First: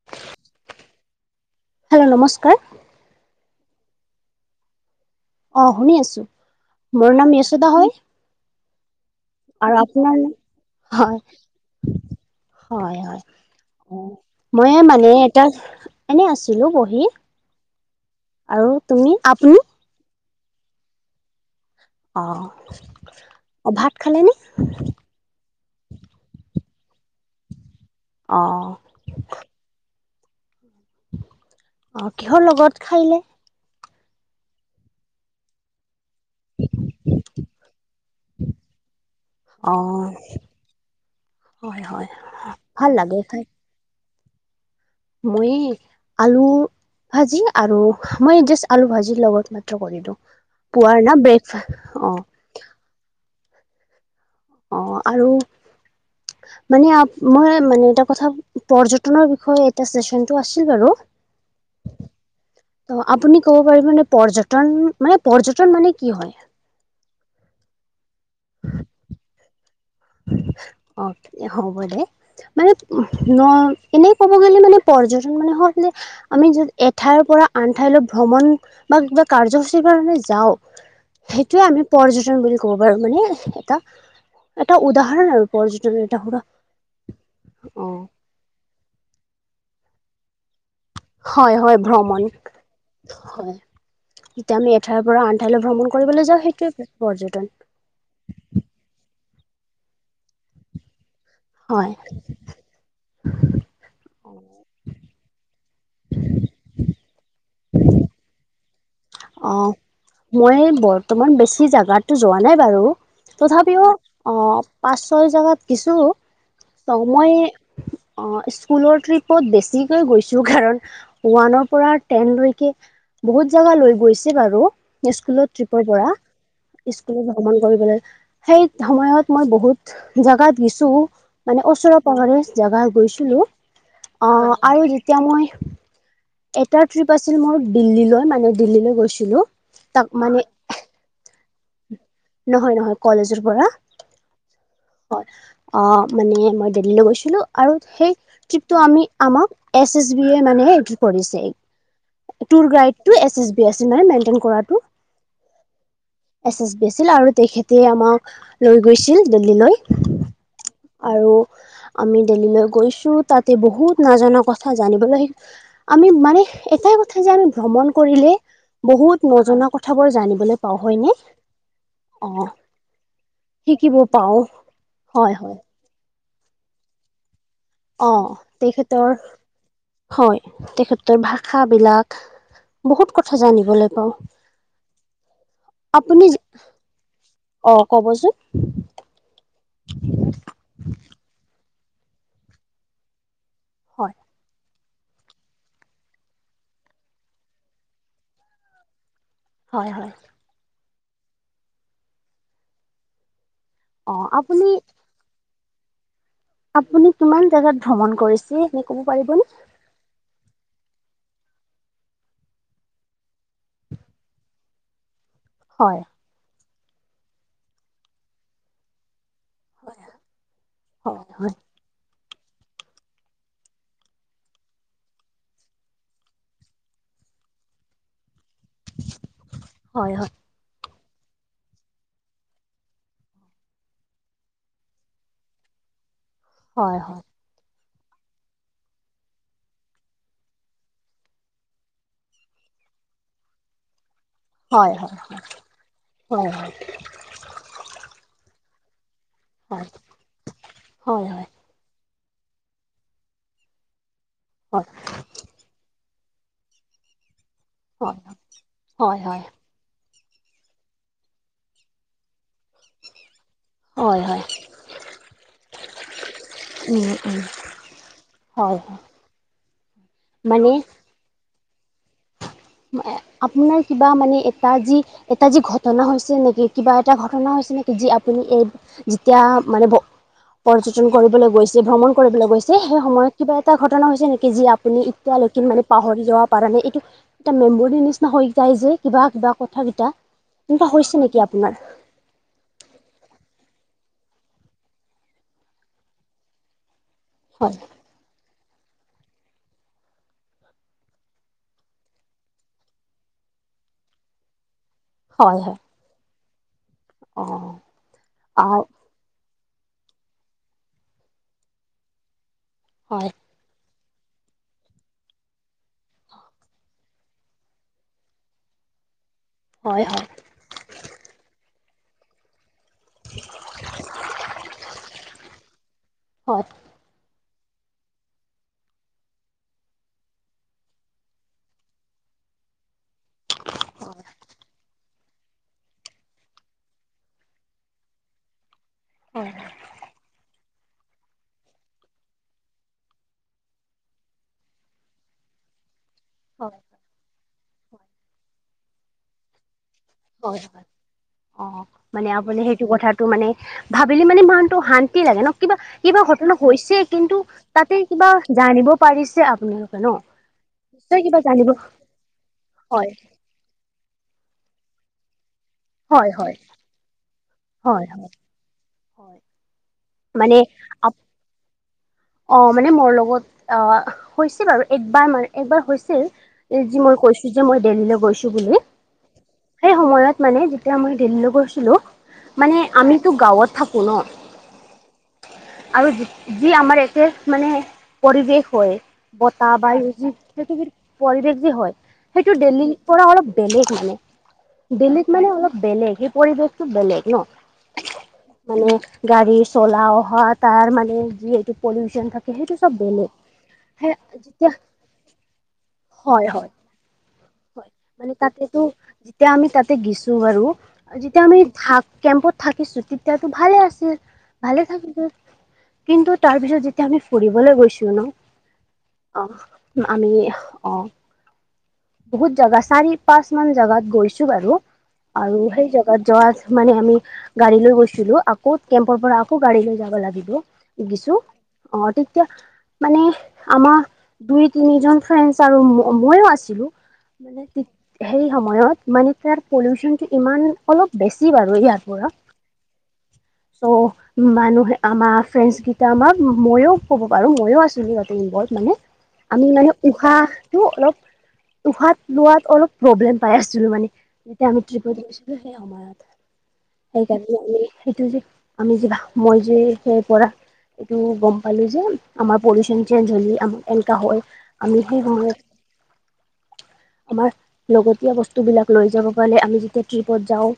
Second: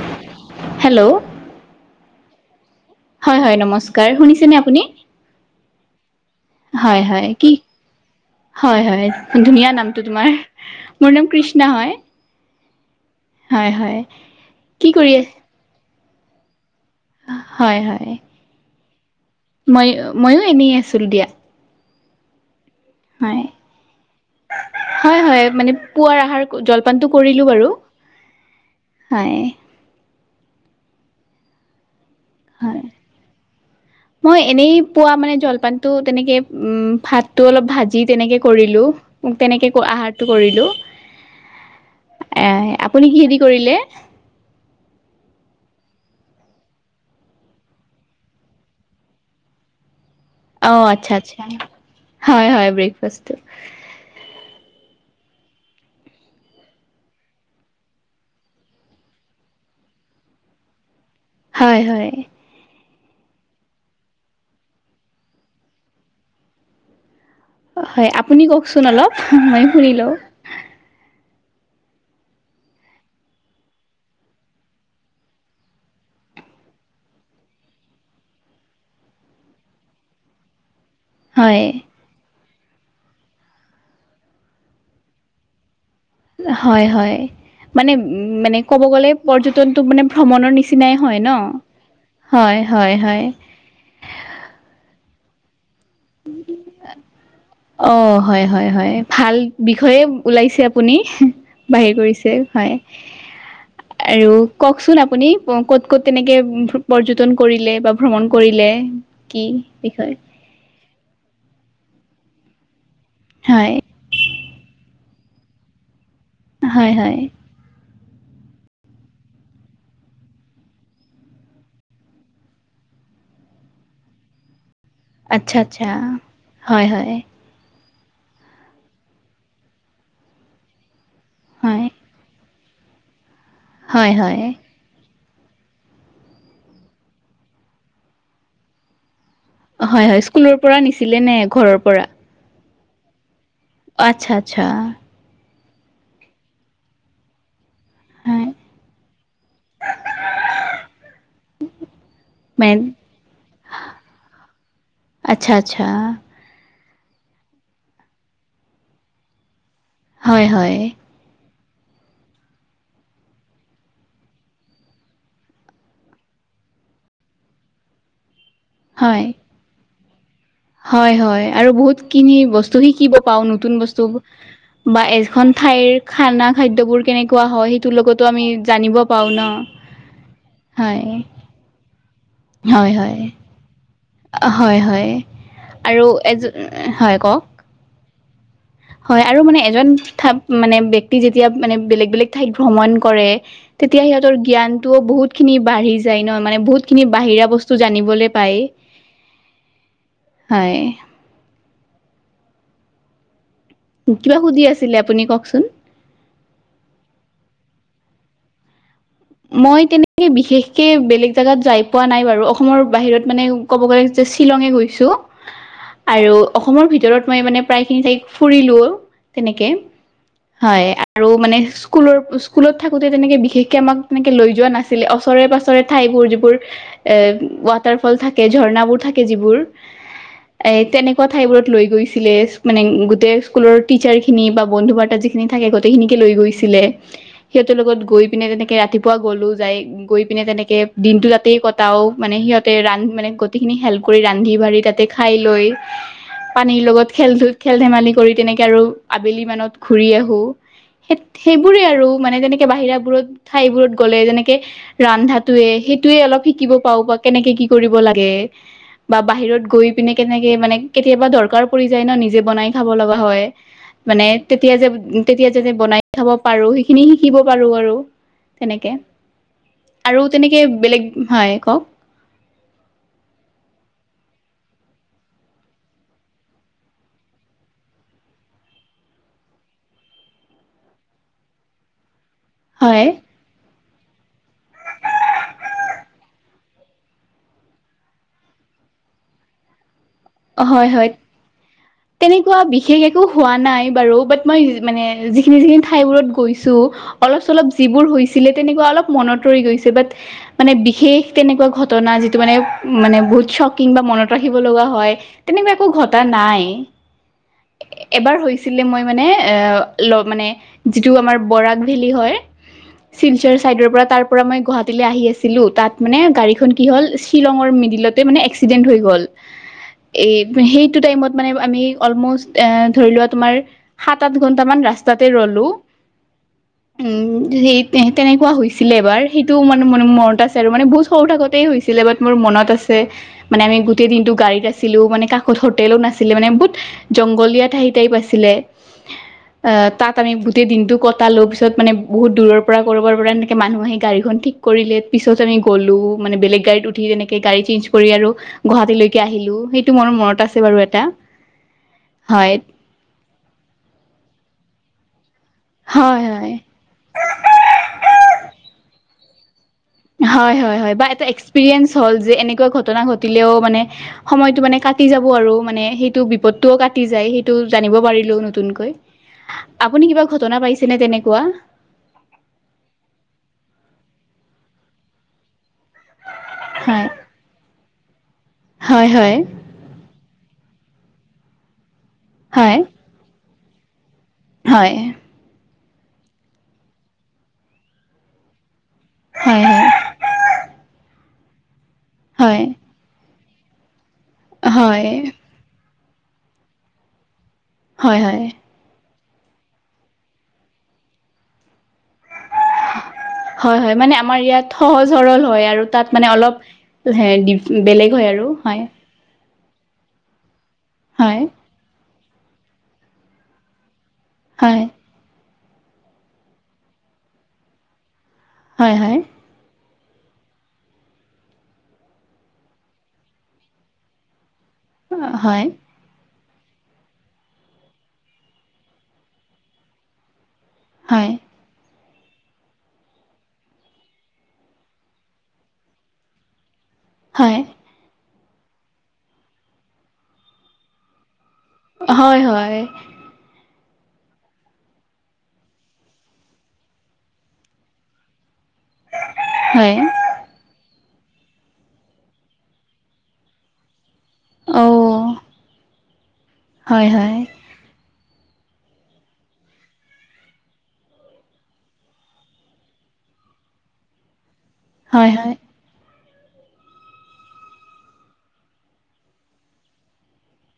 [unintelligible] Hello! [unintelligible] Hello! নমস্কাৰ। [unintelligible] হয়-হয়, নমস্কাৰ। শুনিছে নে আপুনি? [unintelligible] অঁ! শুনি আছোঁ। মোৰ নাম য়শোদা হয়। [unintelligible] হয়-হয়, ধুনীয়া আৰু নামটো আপোনাৰ নাম? তোমাৰ। মোৰ নাম কৃষ্ণা হয়। [unintelligible] হয়-হয়। হয় হয় অঁ! মই কি মানে কৰি এটা [inaudible] এনেই আছিলো বহি। [unintelligible] হয়-হয়। আৰু তুমি? আপুনি [unintelligible] মই ময়ো এনেই আছিলোঁ দিয়া। [unintelligible] অঁ', হয় অঁ' ভাত খালেনে? হয় হয় মানে পুৱাৰ আহাৰ জলপানতটো কৰিলো বাৰু। অঁ', হয়। অ' কিহৰ হয় লগত খাইলে? মই এনেই পোৱা মানে জলপানতটো তেনেকে উম, ভাতটো অলপ ভাজি তেনেকে কৰিলোঁ। মোক তেনেকে অ আহাৰটো কৰিলো হয় হয় এ ভাল আপুনি লাগে কিহেতি খাই কৰিলে? মই আলু ভাজি আৰু মই জাষ্ট আলু ভাজিৰ লগত মাত্ৰ কৰিলো অ পোৱাৰ আচ্ছা না আচ্ছা ব্ৰেকফা হয়, হয় ব্ৰেকফাষ্টটো। অ' আৰু মানে মই মানে এটা কথা পৰ্যটনৰ বিষয়ে এনটো আছিল বাৰু। হয়, হয় ত' আপুনি ক'ব পাৰিবানে পৰ্যটন মানে পৰ্যটন মানে কি হয়? হয় আপুনি কওকচোন অলপ মই শুনি লোও। অ' হ'ব দে। মানে ন' এনেই ক'ব গ'লে মানে পৰ্যটন মানে হ আমি য এঠাইৰ পৰা আন ঠাইলৈ ভ্ৰমণ বা কিবা কাৰ্যসূচীৰ কাৰণে যাও হয় সেইটোৱে আমি পৰ্যটন বুলি ক'ব পাৰো মানে এটা এটা উদাহৰণ আৰু। পৰ্যটন এটা সুৰা হয়, হয় মানে উ অ'। মানে ক'ব গ'লে পৰ্যটনটোক মানে ভ্ৰমণৰ নিচিনাই হয় ন' হয় ভ্ৰমণ হয়, হয়, হয় যেতিয়া আমি এঠাইৰ পৰা আনঠাইলৈ ভ্ৰমণ কৰিবলৈ যাওঁ সেইটোৱে পৰ্যটন। অ' হয়, হয়, হয় ভাল বিষয়ে ওলাইছে আপুনি। হয়। বাহিৰ কৰিছে হয়। [unintelligible] আৰু কওকচোন আপুনি ক'ত ক'ত তেনেকে পৰ্যটন কৰিলে বা ভ্ৰমণ কৰিলে। কি অ' বিষয়? মই বৰ্তমান বেছি জাগাতো যোৱা নাই বাৰু হয় তথাপিও অঁ' পাঁচ ছয় জেগাত কিছোঁ হয় ত' হয় মই অ' স্কুলৰ ট্ৰিপত বেছিকৈ গৈছো কাৰণ ওৱানৰ পৰা টেনলৈকে বহুত জাগা লৈ গৈছে বাৰু স্কুলত আচ্ছা ট্ৰিপৰ আচ্ছা পৰা হয় হয় স্কুলত ভ্ৰমণ কৰিবলৈ সেই সময়ত মই বহুত জোগাত গছো মানে হয় ওচৰ জেগা গৈছিলো হয় হয় অ' আৰু এতিয়া মই এটা ট্ৰিপ আছিল মোৰ দিল্লীলৈ মানে দিল্লীলৈ গৈছিলো তাক হয় হয় মানে স্কুলৰ পৰা নিছিলে নে ঘৰৰ পৰা নহয় নহয় কলেজৰ পৰা আচ্ছা আচ্ছা হয় অ মানে মই দিল্লীলৈ গৈছিলো আৰু সেই হয় ট্ৰিপটো আমি আমাক এছ এছ বি এ মানে এইটো কৰিছে টুৰ মেন গাইড টো এছ এছ বি আছিল মানে মেইনটেইন কৰাটো আচ্ছা আচ্ছা এছ এছ বি আছিল আৰু তেখেতে আমাক লৈ গৈছিল দিল্লীলৈ হয়, হয় আৰু আমি দেল্লিলৈ গৈছোঁ তাতে বহুত নাজানা কথা জানিবলৈ আমি মানে এটাই কথা যে আমি ভ্ৰমণ কৰিলে বহুত হয় নজনা কথাবোৰ জানিবলৈ পাওঁ হয়নে হয়, হয় আৰু বহুত অ খিনি বস্তু শিকিব পাওঁ নতুন শিকিব বস্তু পাওঁ বা হয় এখন হয় ঠাইৰ খানা খাদ্যবোৰ কেনেকুৱা হয়, তোৰ অ লগতো আমি জানিব তেখেতৰ পাওঁ ন হয় হয়। তেখেতৰ কথা বিলাক হয় বহুত হয় হয় হয় আৰু আপুনি এ যে হয় কওক অ ক'বচোন হয় আৰু মানে এজন থাক মানে ব্যক্তি যেতিয়া মানে বেলেগ বেলেগ ঠাইত ভ্ৰমণ কৰে তেতিয়া হয় সিহঁতৰ জ্ঞানটোও বহুত খিনি বাঢ়ি যায় ন মানে বহুত খিনি বাহিৰা বস্তু জানিবলে পায় হয় হয় হয় অ কিবা সুধি আপুনি আছিলে আপুনি কওকচোন আপুনি কিমান জাগাত ভ্ৰমণ কৰিছে এনে ক'ব পাৰিবনে? মই তেনেকে বিশেষকে বেলেগ জাগাত যাই পোৱা নাই বাৰু অসমৰ বাহিৰত মানে ক'ব গ'লে যে শ্বিলঙে গৈছো। হয় আৰু অসমৰ ভিতৰত মই মানে প্ৰায় খিনি ঠাই ফুৰিলোও তেনেকে হয় হয় আৰু হয় মানে স্কুলৰ স্কুলত থাকোতে তেনেকে বিশেষকে আমাক তেনেকে লৈ যোৱা নাছিলে ওচৰে পাছৰে ঠাইবোৰ যিবোৰ এ গু- ৱাটাৰ ফল থাকে, ঝৰ্ণাবোৰ থাকে যিবোৰ হয় হয় এ তেনেকুৱা ঠাইবোৰত লৈ গৈছিলে মানে গোটেই স্কুলৰ টিচাৰ খিনি বা বন্ধু বান্ধৱ যি- খিনি থাকে গোটেই খিনেকে লৈ গৈছিলে হয় সিহঁতৰ লগত গৈ পিনে তেনেকে ৰাতি পুৱা গ'লো যাই গৈ পিনে তেনেকে দিনটো তাতেই কটাও মানে সিহঁতে ৰান্ধি মানে গোটেইখিনি হেল্প কৰি ৰান্ধি বাঢ়ি হয় হয় তাতে খাই লৈ হয় হয় পানীৰ লগত খেল ধু খেল-ধেমালি কৰি তেনেকে আৰু আবেলি মানত হয় ঘূৰি আহো সেইট হয় হয় হয় হয় সেইবো- বোৰে আৰু মানে যেনেকে বাহিৰা বোৰত ঠাইবোৰত গ'লে যেনেকে হয় ৰন্ধাটোৱে সেইটোৱে অলপ শিকিব পাৰু বা কেনেকে কি কৰিব লাগে হয় বা হয় বাহিৰত গৈ পিনে কেনেকে মানে কেতিয়াবা দৰকাৰ পৰি যায় ন নিজে বনাই খাব লগা হয়। হয় মানে হয় তেতিয়া যে তেতিয়া যে বনাই খাব পাৰো সেইখিনি উম উম শিকিব পাৰো আৰু। হয় তেনেকে হয় আৰু তেনেকে মানে বেলেগ হয় কওক আপোনাৰ কিবা মানে এটা যি এটা যি ঘটনা হৈছে নেকি কিবা এটা ঘটনা হৈছে নেকি যি আপুনি এই যেতিয়া মানে ভ পৰ্যটন কৰিবলৈ গৈছে ভ্ৰমণ কৰিবলৈ গৈছে যে সেই হয় সময়ত কিবা এটা ঘটনা হৈছে নেকি যি আপুনি এতিয়ালৈকে মানে পাহৰি যাৱা পাৰা নাই এইটো এটা মেমৰীৰ নিচিনা হৈ যাই যে কিবা কিবা কথা কেইটা হয় হয় তেনেকুৱা বিশেষ একো হোৱা নাই বাৰু বাত মই মানে যিখিনি যিখিনি ঠাইবোৰত গৈছো অলপ চলপ হয় যিবোৰ হৈছিলে তেনেকুৱা অলপ মনত ৰৈ গৈছে বাট মানে বিশেষ তেনেকুৱা ঘটনা যিটো মানে মানে বহুত চকিং বা মনত ৰাখিব লগা হয় তেনেকুৱা একো ঘটা নাই অঁ এবাৰ হৈছিলে অঁ মই মানে এ ল মানে যিটো আমাৰ বৰাগ ভেলী হয়। হয় শ্বিলচৰ চাইডৰ পৰা তাৰ পৰা মই গুৱাহাটীলৈ আহি আছিলো তাত মানে গাড়ীখন কি হ'ল শ্বিলঙৰ মিডিলতে মানে এক্সিডেণ্ট হৈ গ'ল। হয়। হয় এই সেইটো টাইমত মানে আমি অলম'ষ্ট এ ধৰি লোৱা তোমাৰ সাত আঠ ঘন্টামান ৰাস্তাতে ৰলো। উম [inaudible] সেই তেনেকুৱা হৈছিলে এবাৰ সেইটোও মান মন মন ম মনত আছে আৰু মানে বহুত সৰু থাকোতেই হৈছিলে বাত মোৰ মনত আছ- হে মানে আমি গোটেই দিনতটো গাড়ীত আছ- লো মানে কাষত হোটেলো নাছিলে মানে বহুত জংলীয়া ঠাই টাইপ আছিলে। হয় অ তাত আমি বুত- গোটেই দিনটো কটালো পিছত মানে বহুত দূৰ পৰা ক'ৰবাৰ পৰা এনেকে মানুহ আহি গাড়ীখন ঠিক কৰিলে পিছত আমি গ'লো মানে বেলেগ হয় গাড়ীত উঠি তেনেকে গাড়ী চেঞ্জ কৰি আৰু গুৱাহাটীলৈকে আহিলো সেটো মৰম হয় হয় অ মানে হয়, আপুনি সেইটো কথাত টো মানে ভাবিলে মানে মানটো শান্তি লাগে ন কিবা কিবা হয়, হয়। ঘটনা হৈছে কিন্তু তাতে কিবা জানিব পাৰিছে আপোনালোক হয় হয় বা এটা এক্সপেৰিয়েঞ্চ হ'ল যে এনেকুৱা ঘটনা হয় ঘটিলেও মানে সময়তটো মানে কাটি যাব আৰু মানে সেইটো হয় হয় বিপদটোও কাটি যায় সেইটো জানিব হয় হয় পাৰিলো নুত- তুনকৈ হয় আপুনি কিবা ঘটনা পাইছেনে মানে তেনেকুৱা? অ মানে মোৰ লগত অ হৈছিল বাৰু একবাৰ মান একবাৰ হৈছে। এই যি হয়, মই কৈছো যে মই দেল্লীলৈ গৈছো বুলি হয় হয়। সেই সময়ত মানে যেতিয়া মই দিল্লীলৈ গৈছিলো মানে হয়, আমিতো গাঁৱত থাকো ন। হয়। আৰু যি আমাৰ একে মানে পৰিৱেশ হয় হয়, বতাহ হয়, বায়ু যি পৃথিৱীৰ পৰিৱেশ যি হয় সেইটো হয়, ডেইলি পৰা অলপ বেলেগ মানে। বেলেগ মানে অলপ বেলেগ সেই পৰিৱেশতটো বেলেগ ন। হয় হয়। মানে গাড়ী চলাও অ হয় তাৰ মানে যিহেতু পলিউচন থাকে সেইটো চব বেলেগ। হয় হয় সেই মানে আমাৰ ইয়াত যেতিয়া সহজ সৰল হয় আৰু তাত মানে হয় অলপ হয় হে দিফ- বেলেগ হয় মানে আৰু তাতেতো হয়। যেতিয়া আমি তাতে গিছো বাৰু হয়, যেতিয়া আমি থাক কেম্পত থাকিছো তেতিয়াটো ভালে আছিল হয়, ভালে থাকিছিল। কিন্তু তাৰ পিছত যেতিয়া আমি ফুৰিবলৈ গৈছো ন হয় হয়। অ আমি অ বহুত জাগা চাৰি পাঁচ মান জাগাত গৈছো বাৰু আৰু হয়, সেই জাগাত যোৱা মানে আমি গাড়ী লৈ গৈছিলো আকৌ কেম্পৰ পৰা আকৌ গাড়ী লৈ যাব লাগিব। হয়, গিছো অ তেতিয়া মানে আমা দুই তিনি জন ফ্ৰেণ্ডছ আৰু ম মইও আছিলো। হয়। মানে সেই সময়ত মানে তাৰ পলিউচনটো ইমান অলপ বেছি বাৰু ইয়াৰ পৰা হয় হয় চ মানুহে আমাৰ ফ্ৰেণ্ডছ কেইটা আমাক ময়ো ক'ব পাৰো ময়ো আছিলো সিহঁতে ইনব্লট মানে আমি মানে হয় উহাহটো অলপ উহাত লোৱাত অলপ প্ৰব্লেম পাই আছিলো মানে। যেতিয়া আমি অ ট্ৰিপত গৈছিলো সেই সময়ত হয় হয় সেইকাৰণে আমি সেইটো যে আমি যি মই যে সেইপৰা এইটো গম পালো যে আমাৰ পলিউচন চেঞ্জ হলে আমাৰ এনেককা হয় আমি হয় হয় সময়ত আমাৰ লগতীয়া বস্তুবিলাক লৈ যাব গলে আমি যেতিয়া ট্ৰিপত যাওঁ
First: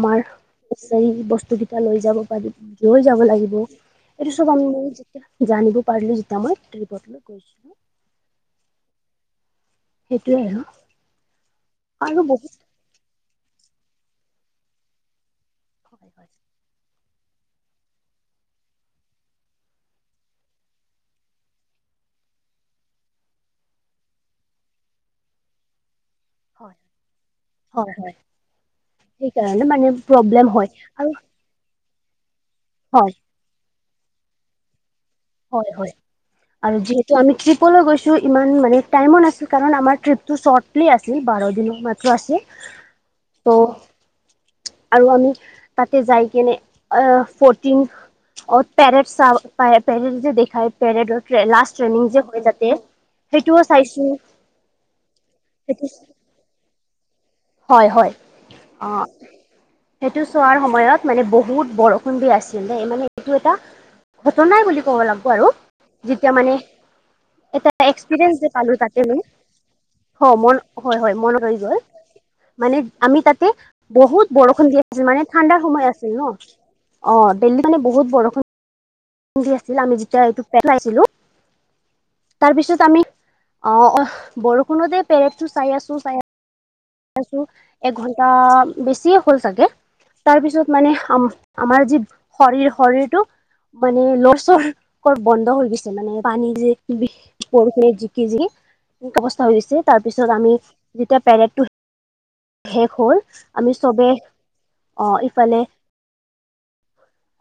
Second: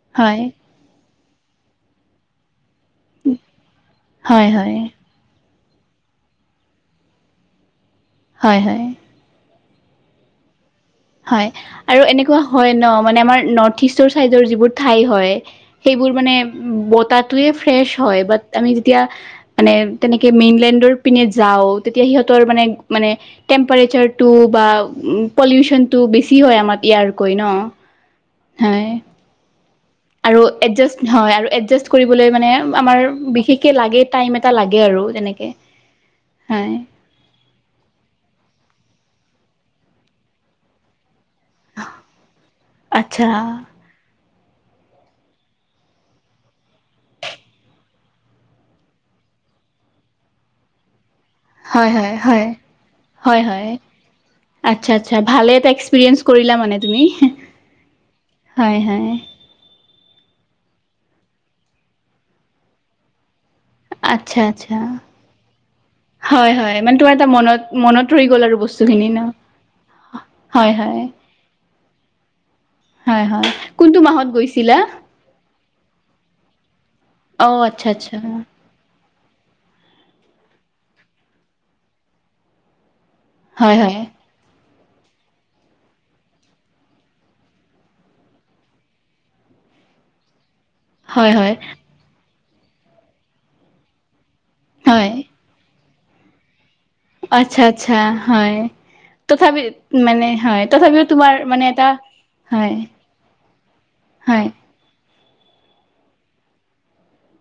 আমাৰ হয় বিচাৰি বস্তু কেইটা লৈ যাব বা লৈ যাব লাগিব এইটো হয় হয় চব আমি জানিব পাৰিলো যেতিয়া মই ট্ৰিপত লৈ গৈছিলো হয় হয় সেইটোৱে ন হয় আৰু এনেকুৱা হয় ন মানে আমাৰ নৰ্থ ইষ্টৰ চাইডৰ যিবোৰ ঠাই হয় হয় সেইবোৰ হয় মানে বতটোয়ে ফ্ৰেছ হয় বাট আমি যেতিয়া মানে তেনেকে মেইনলেণ্ডৰ পিনে যাওঁ তেতিয়া সিহঁতৰ মানে মানে টেম্পাৰেচাৰ টো বা উ পলিউচন তো বেছি হয় আমাৰ ইয়াৰকৈ ন হ ঠিক কে নে মানে আৰু প্ৰব্লেম হয় এজা হয় আৰু এা কৰিবলৈ মানে আমাৰ হয় বিশেষকে লাগে টাইম এটা লাগে আৰু যেনেকে হয় হয় আৰু যি ত' আমি ট্ৰিপলৈ গৈছো ইমান মানে টাইমো নাছিল কাৰণ আমাৰ ট্ৰিপতটো চৰ্টলি আছিল বাৰ দিন মাত্ৰ আছে আচ্ছা ত আৰু আমি তাতে যাই কেনে আহ প্ৰটিন পেৰে চ পেৰে যে দেখাই পেয়ডৰ লাষ্ট ট্ৰেইনিং যে হয় যাতে সেইটোও চাইছো আচ্চা আচ্চা ভালে এটা সেইটো এক্সপেৰীয়েন্স কৰিলা মানে তুমি হয় হয় হৈ অ হয় সেইটো চোৱাৰ সময়ত মানে বহুত বৰষুণ দি আছিল ন মানে এইটো এটা আচ্ছা ঘত নাই আচ্ছা বুলি ক'ব লাগিব আৰু যেতিয়া হয় মানে হয় তোমাৰ মনত এটা মনত ৰৈ গ'ল এক্সপিৰিয়েঞ্চ যে আৰু পালো বস্তুখিনি তাতে ন মই অ মন হয় হয় মনত গল মানে আমি হয় তাতে হয় কোনটো বহুত মাহত বৰষুণ গৈছিলা দিয় আছিল মানে ঠাণ্ডাৰ সময় আছিল ন অ দিল্লী মানে আচ্ছা বহুত আচ্ছা বৰষুণ হয় দি আছিল আমি যেতিয়া এইটো পাইছিলো তাৰপিছত আমি অ হয় অ বৰষুণতে পেৰেটটো চাই আছো চাই আছো ছো এঘন্টা বেছি হ'ল চাগে তাৰপিছত মানে আম হয় হয় আমাৰ যি শৰীৰ শৰীৰটো মানে লৰচৰ হয় ক'ৰ বন্ধ হৈ গৈছে মানে পানী যে আচ্ছা বৰষুণে আচ্ছা জিকি হয়। জিকি অৱস্থা হৈ তথাপি দিছে মানে তাৰপিছত আমি হয় তথাপিও যেতিয়া তোমাৰ মানে পেৰেডটো এটা হয় শেষ হল আমি চবে হয় অ ইফালে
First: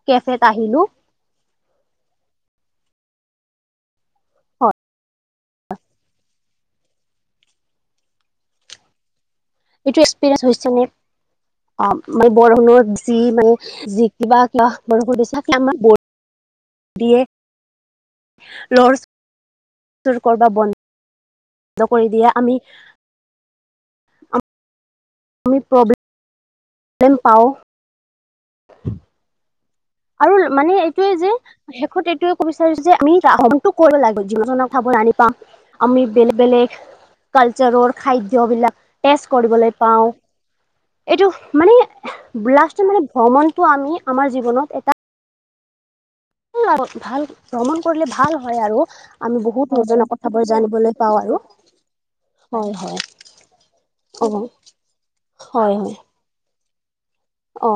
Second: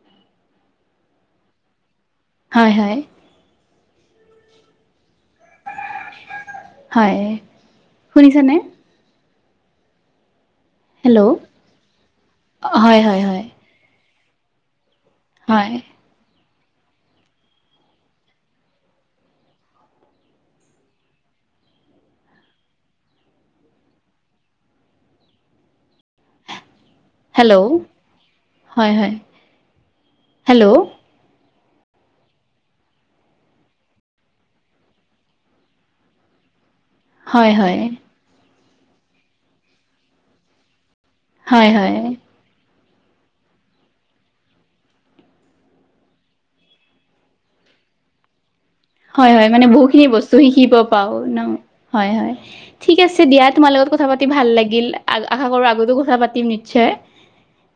কেফেত আহিলো হয় হয় হয় হয় শুনিছ নে এইটো এক্সপিৰিয়েঞ্চ হৈছে নে হেল্ল' অ মানে বৰখুণৰ হয় যি হয় হয় মানে হয় [inaudible] [unintelligible] ব কৰি দিয়ে আমি আুমি প্ৰব্লেম প্ৰব্লেম পাওঁ হেল্ল' হয় হয় আৰু মানে হেল্ল' এইটোৱে যে শেষত এইটোয়ে কব বিচাৰিছো যে আমি আহণটো কৰিব লাগিব [unintelligible] আমি বেলেগ বেলেগ হয় হয় কালচাৰৰ খাদ্যবিলাক টেজ কৰিবলৈ পাওঁ এইটো হয় মানে হয় লাষ্টৰ মানে ভ্ৰমণটো আমি আমাৰ জীৱনত এই আৰু ভাল ভ্ৰমণ কৰিলে ভাল হয় আৰু হয় আমি হয় মানে বহুত বহুখিনি নজনা বস্তু কথাবোৰ শিকিব জানিবলৈ পাওঁ আৰু ন হয় হয় ঠিক আছে দিয়া তোমাৰ লগত কথা পাতি অ ভাল লাগিল আশা কৰো হয় আগতো হয় কথা পাতিম নিশ্চয় অ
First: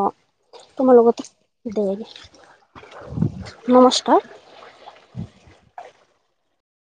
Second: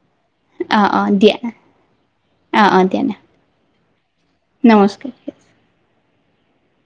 অ তোমাৰ অ লগত দিয়া অ অ দিয়া ন দেই নমস্কাৰ নমস্কাৰ